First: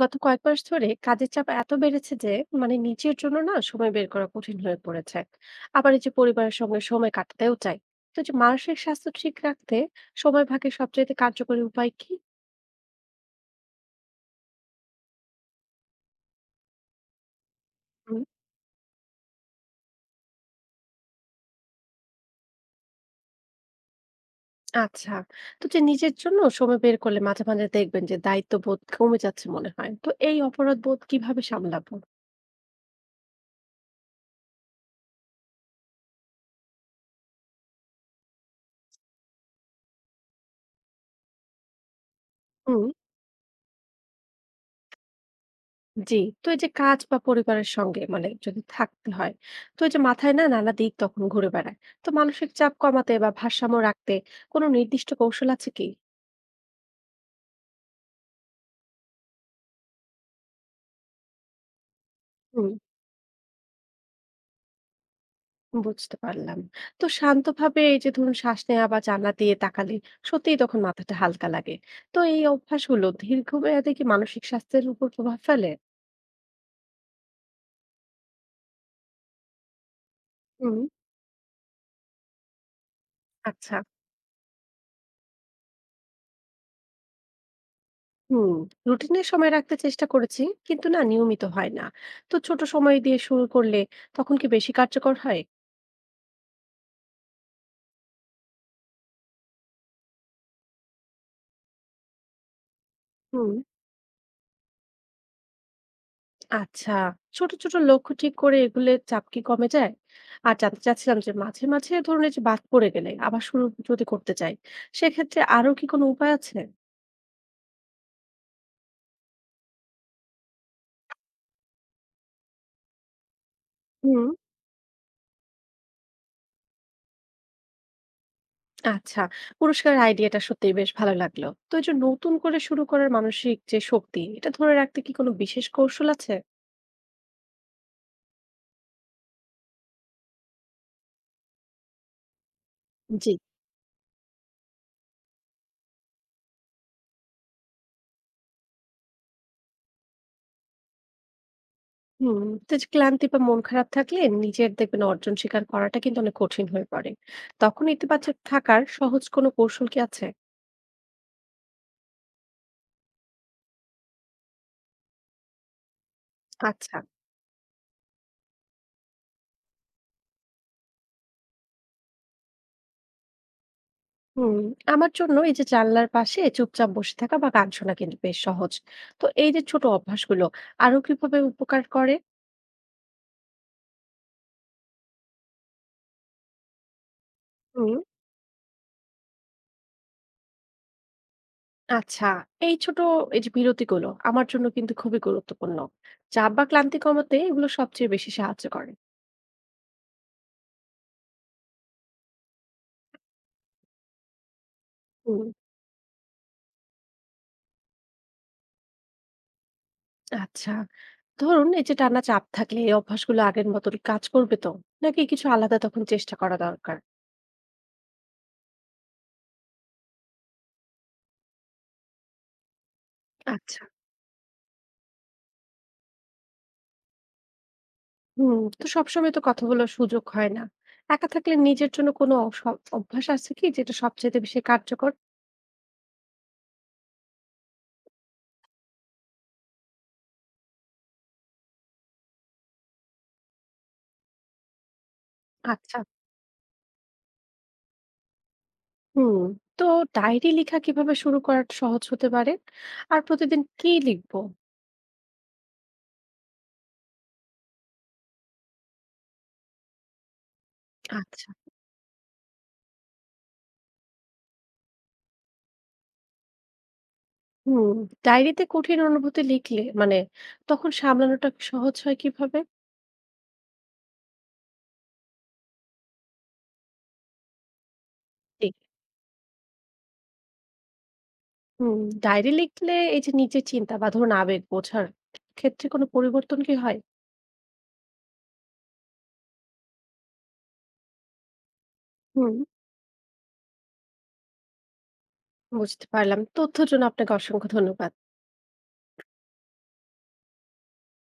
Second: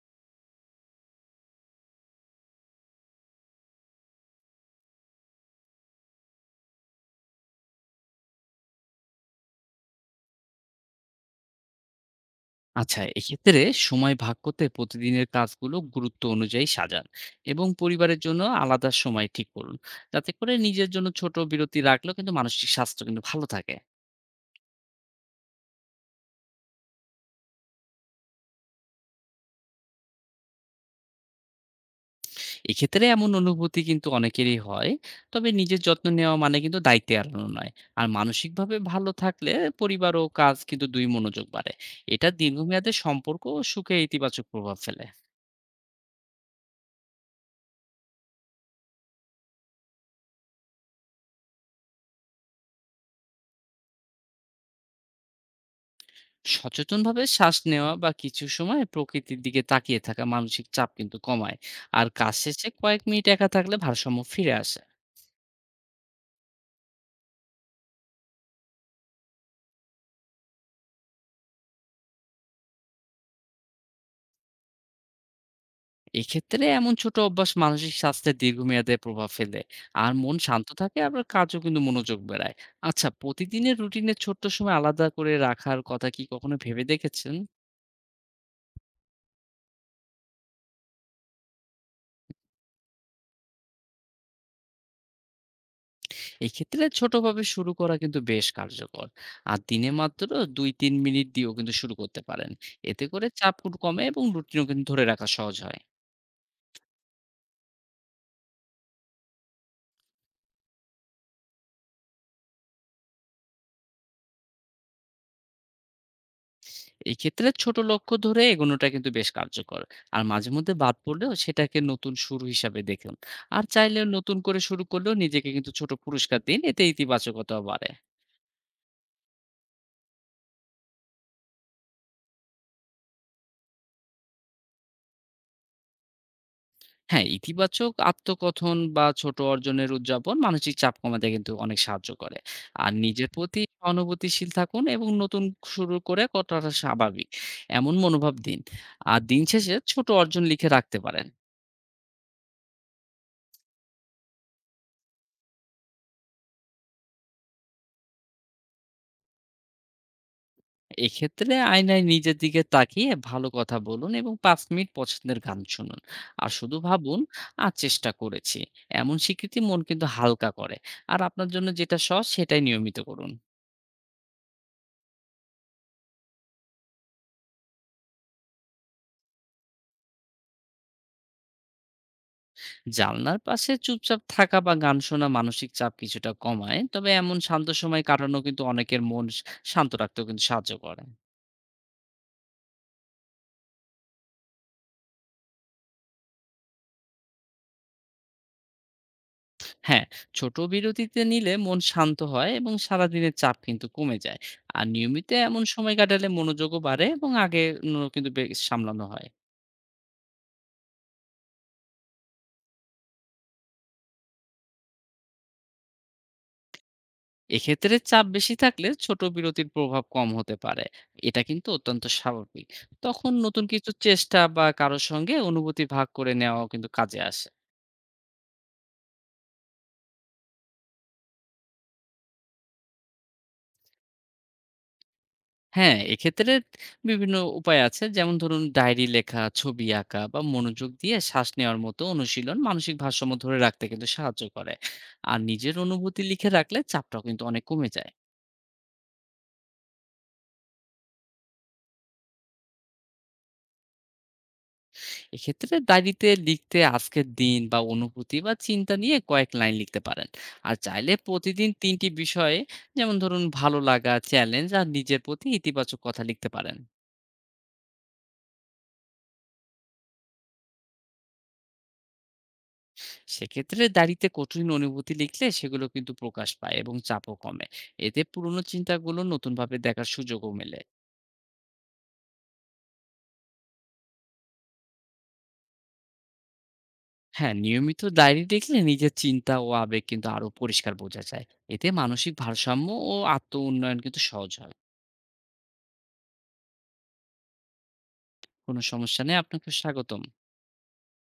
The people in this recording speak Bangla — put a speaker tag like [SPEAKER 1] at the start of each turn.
[SPEAKER 1] গত কয়েক মাস ধরে কাজের চাপ এত বেড়েছে যে মানে নিজের জন্য না সময় বের করা কঠিন হয়ে পড়েছে। আবার এই যে পরিবারের সঙ্গে সময় কাটাতেও চাই। তো যে মানসিক স্বাস্থ্য ঠিক রাখতে সময় ভাগের সবচেয়ে কার্যকরী উপায় কি?
[SPEAKER 2] আচ্ছা, এক্ষেত্রে সময় ভাগ করতে প্রতিদিনের কাজগুলো গুরুত্ব অনুযায়ী সাজান এবং পরিবারের
[SPEAKER 1] হুম।
[SPEAKER 2] জন্য আলাদা সময় ঠিক করুন। যাতে করে নিজের জন্য ছোট বিরতি রাখলেও কিন্তু মানসিক স্বাস্থ্য কিন্তু ভালো থাকে।
[SPEAKER 1] আচ্ছা। তো যে নিজের জন্য সময় বের করলে মাঝে মাঝে দেখবেন যে দায়িত্ববোধ কমে যাচ্ছে মনে হয়, তো এই অপরাধ বোধ কিভাবে সামলাবো?
[SPEAKER 2] এক্ষেত্রে এমন অনুভূতি কিন্তু অনেকেরই হয়। তবে নিজের যত্ন নেওয়া মানে কিন্তু দায়িত্ব এড়ানো নয়। আর মানসিকভাবে ভালো থাকলে পরিবার ও কাজ কিন্তু দুই মনোযোগ বাড়ে। এটা
[SPEAKER 1] হুম।
[SPEAKER 2] দীর্ঘমেয়াদে সম্পর্ক ও সুখে ইতিবাচক প্রভাব ফেলে।
[SPEAKER 1] জি। তো এই যে কাজ বা পরিবারের সঙ্গে মানে যদি থাকতে হয়, তো এই যে মাথায় না নানা দিক তখন ঘুরে বেড়ায়। তো মানসিক চাপ কমাতে বা ভারসাম্য রাখতে কোনো নির্দিষ্ট কৌশল আছে কি?
[SPEAKER 2] সচেতনভাবে শ্বাস নেওয়া বা কিছু সময় প্রকৃতির দিকে তাকিয়ে থাকা মানসিক চাপ কিন্তু কমায়। আর কাজ শেষে
[SPEAKER 1] হুম।
[SPEAKER 2] কয়েক মিনিট একা থাকলে ভারসাম্য ফিরে আসে।
[SPEAKER 1] বুঝতে পারলাম। তো শান্তভাবে এই যে ধরুন শ্বাস নেওয়া বা জানলা দিয়ে তাকালে সত্যিই তখন মাথাটা হালকা লাগে। তো এই অভ্যাসগুলো দীর্ঘমেয়াদে কি মানসিক স্বাস্থ্যের উপর প্রভাব ফেলে?
[SPEAKER 2] এক্ষেত্রে এমন ছোট অভ্যাস মানসিক স্বাস্থ্যের দীর্ঘমেয়াদে প্রভাব ফেলে। আর মন শান্ত
[SPEAKER 1] হুম।
[SPEAKER 2] থাকে, আবার কাজও কিন্তু মনোযোগ বেড়ায়। আচ্ছা,
[SPEAKER 1] আচ্ছা।
[SPEAKER 2] প্রতিদিনের রুটিনে ছোট্ট সময় আলাদা করে রাখার কথা কি কখনো ভেবে দেখেছেন?
[SPEAKER 1] হুম। রুটিনের সময় রাখতে চেষ্টা করেছি, কিন্তু না নিয়মিত হয় না। তো ছোট সময় দিয়ে শুরু করলে তখন কি বেশি কার্যকর হয়?
[SPEAKER 2] এক্ষেত্রে ছোটভাবে শুরু করা কিন্তু বেশ কার্যকর। আর দিনে মাত্র দুই তিন মিনিট দিয়েও কিন্তু শুরু করতে পারেন। এতে করে
[SPEAKER 1] হুম।
[SPEAKER 2] চাপ খুব কমে এবং রুটিনও কিন্তু ধরে রাখা সহজ হয়।
[SPEAKER 1] আচ্ছা, ছোট, ছোট লক্ষ্য ঠিক করে এগুলে চাপ কি কমে যায়? আর জানতে চাচ্ছিলাম যে মাঝে, মাঝে ধরুন এই যে বাদ পড়ে গেলে আবার শুরু যদি করতে চাই, সেক্ষেত্রে আরো কি কোনো উপায় আছে?
[SPEAKER 2] এক্ষেত্রে ছোট লক্ষ্য ধরে এগোনোটা কিন্তু বেশ কার্যকর। আর মাঝে মধ্যে বাদ পড়লেও সেটাকে নতুন শুরু হিসাবে দেখুন। আর চাইলে
[SPEAKER 1] হুম।
[SPEAKER 2] নতুন করে শুরু করলেও নিজেকে কিন্তু ছোট পুরস্কার দিন, এতে ইতিবাচকতা বাড়ে।
[SPEAKER 1] আচ্ছা, পুরস্কারের আইডিয়াটা সত্যিই বেশ ভালো লাগলো। তো এই যে নতুন করে শুরু করার মানসিক যে শক্তি, এটা ধরে রাখতে কি কোনো বিশেষ কৌশল আছে?
[SPEAKER 2] হ্যাঁ, ইতিবাচক আত্মকথন বা ছোট অর্জনের উদযাপন মানসিক চাপ কমাতে কিন্তু অনেক সাহায্য করে। আর নিজের
[SPEAKER 1] জি।
[SPEAKER 2] প্রতি অনুভূতিশীল থাকুন এবং নতুন শুরু করে কতটা স্বাভাবিক, এমন মনোভাব দিন। আর দিন শেষে ছোট অর্জন লিখে রাখতে পারেন।
[SPEAKER 1] হুম, তো এই যে ক্লান্তি বা মন খারাপ থাকলে নিজের দেখবেন অর্জন স্বীকার করাটা কিন্তু অনেক কঠিন হয়ে পড়ে। তখন ইতিবাচক থাকার সহজ কোনো কৌশল কি আছে?
[SPEAKER 2] এক্ষেত্রে আয়নায় নিজের দিকে তাকিয়ে ভালো কথা বলুন এবং পাঁচ মিনিট পছন্দের গান শুনুন। আর শুধু
[SPEAKER 1] আচ্ছা।
[SPEAKER 2] ভাবুন আর চেষ্টা করেছি, এমন স্বীকৃতি মন কিন্তু হালকা করে। আর আপনার জন্য যেটা সহজ সেটাই নিয়মিত করুন।
[SPEAKER 1] হুম। আমার জন্য এই যে জানলার পাশে চুপচাপ বসে থাকা বা গান শোনা কিন্তু বেশ সহজ। তো এই যে ছোট অভ্যাসগুলো আরো কিভাবে উপকার করে?
[SPEAKER 2] জানলার পাশে চুপচাপ থাকা বা গান শোনা মানসিক চাপ কিছুটা কমায়, তবে এমন শান্ত
[SPEAKER 1] হুম।
[SPEAKER 2] সময় কাটানো কিন্তু অনেকের মন শান্ত রাখতেও কিন্তু সাহায্য করে।
[SPEAKER 1] আচ্ছা, এই ছোট এই যে বিরতিগুলো আমার জন্য কিন্তু খুবই গুরুত্বপূর্ণ। চাপ বা ক্লান্তি কমাতে এগুলো সবচেয়ে বেশি সাহায্য করে।
[SPEAKER 2] হ্যাঁ, ছোট বিরতিতে নিলে মন শান্ত হয় এবং সারাদিনের চাপ কিন্তু কমে যায়। আর নিয়মিত
[SPEAKER 1] হুম।
[SPEAKER 2] এমন সময় কাটালে মনোযোগও বাড়ে এবং আগে কিন্তু বেশ সামলানো হয়।
[SPEAKER 1] আচ্ছা, ধরুন এই যে টানা চাপ থাকলে এই অভ্যাসগুলো আগের মতন কাজ করবে তো, নাকি কিছু আলাদা তখন চেষ্টা করা দরকার?
[SPEAKER 2] এক্ষেত্রে চাপ বেশি থাকলে ছোট বিরতির প্রভাব কম হতে পারে। এটা কিন্তু অত্যন্ত স্বাভাবিক। তখন নতুন
[SPEAKER 1] আচ্ছা।
[SPEAKER 2] কিছু চেষ্টা বা কারোর সঙ্গে অনুভূতি ভাগ করে নেওয়াও কিন্তু কাজে আসে।
[SPEAKER 1] হুম। তো সবসময় তো কথা বলার সুযোগ হয় না। একা থাকলে নিজের জন্য কোনো অভ্যাস আছে কি যেটা সবচেয়ে বেশি কার্যকর?
[SPEAKER 2] হ্যাঁ, এক্ষেত্রে বিভিন্ন উপায় আছে। যেমন ধরুন ডায়েরি লেখা, ছবি আঁকা বা মনোযোগ দিয়ে শ্বাস নেওয়ার মতো অনুশীলন মানসিক ভারসাম্য ধরে রাখতে কিন্তু সাহায্য করে। আর নিজের
[SPEAKER 1] আচ্ছা।
[SPEAKER 2] অনুভূতি লিখে রাখলে চাপটাও কিন্তু অনেক কমে যায়।
[SPEAKER 1] হুম। তো ডায়েরি লেখা কিভাবে শুরু করা সহজ হতে পারে? আর প্রতিদিন কি লিখবো?
[SPEAKER 2] এক্ষেত্রে ডায়েরিতে লিখতে আজকের দিন বা অনুভূতি বা চিন্তা নিয়ে কয়েক লাইন লিখতে পারেন। আর চাইলে
[SPEAKER 1] আচ্ছা।
[SPEAKER 2] প্রতিদিন ৩ টি বিষয়ে, যেমন ধরুন ভালো লাগা, চ্যালেঞ্জ আর নিজের প্রতি ইতিবাচক কথা লিখতে পারেন।
[SPEAKER 1] হুম। ডায়েরিতে কঠিন অনুভূতি লিখলে মানে তখন সামলানোটা সহজ হয় কিভাবে?
[SPEAKER 2] সেক্ষেত্রে ডায়েরিতে কঠিন অনুভূতি লিখলে সেগুলো কিন্তু প্রকাশ পায় এবং চাপও কমে। এতে পুরনো
[SPEAKER 1] জি।
[SPEAKER 2] চিন্তাগুলো নতুনভাবে দেখার সুযোগও মেলে।
[SPEAKER 1] হুম। ডায়েরি লিখলে এই যে নিজের চিন্তা বা ধরুন আবেগ বোঝার ক্ষেত্রে কোনো পরিবর্তন কি হয়?
[SPEAKER 2] হ্যাঁ, নিয়মিত ডায়েরি লিখলে নিজের চিন্তা ও আবেগ কিন্তু আরো পরিষ্কার বোঝা যায়। এতে মানসিক
[SPEAKER 1] হুম।
[SPEAKER 2] ভারসাম্য ও আত্ম উন্নয়ন কিন্তু সহজ হয়।
[SPEAKER 1] বুঝতে পারলাম। তথ্যের জন্য আপনাকে অসংখ্য ধন্যবাদ।
[SPEAKER 2] কোনো সমস্যা নেই, আপনাকে স্বাগতম।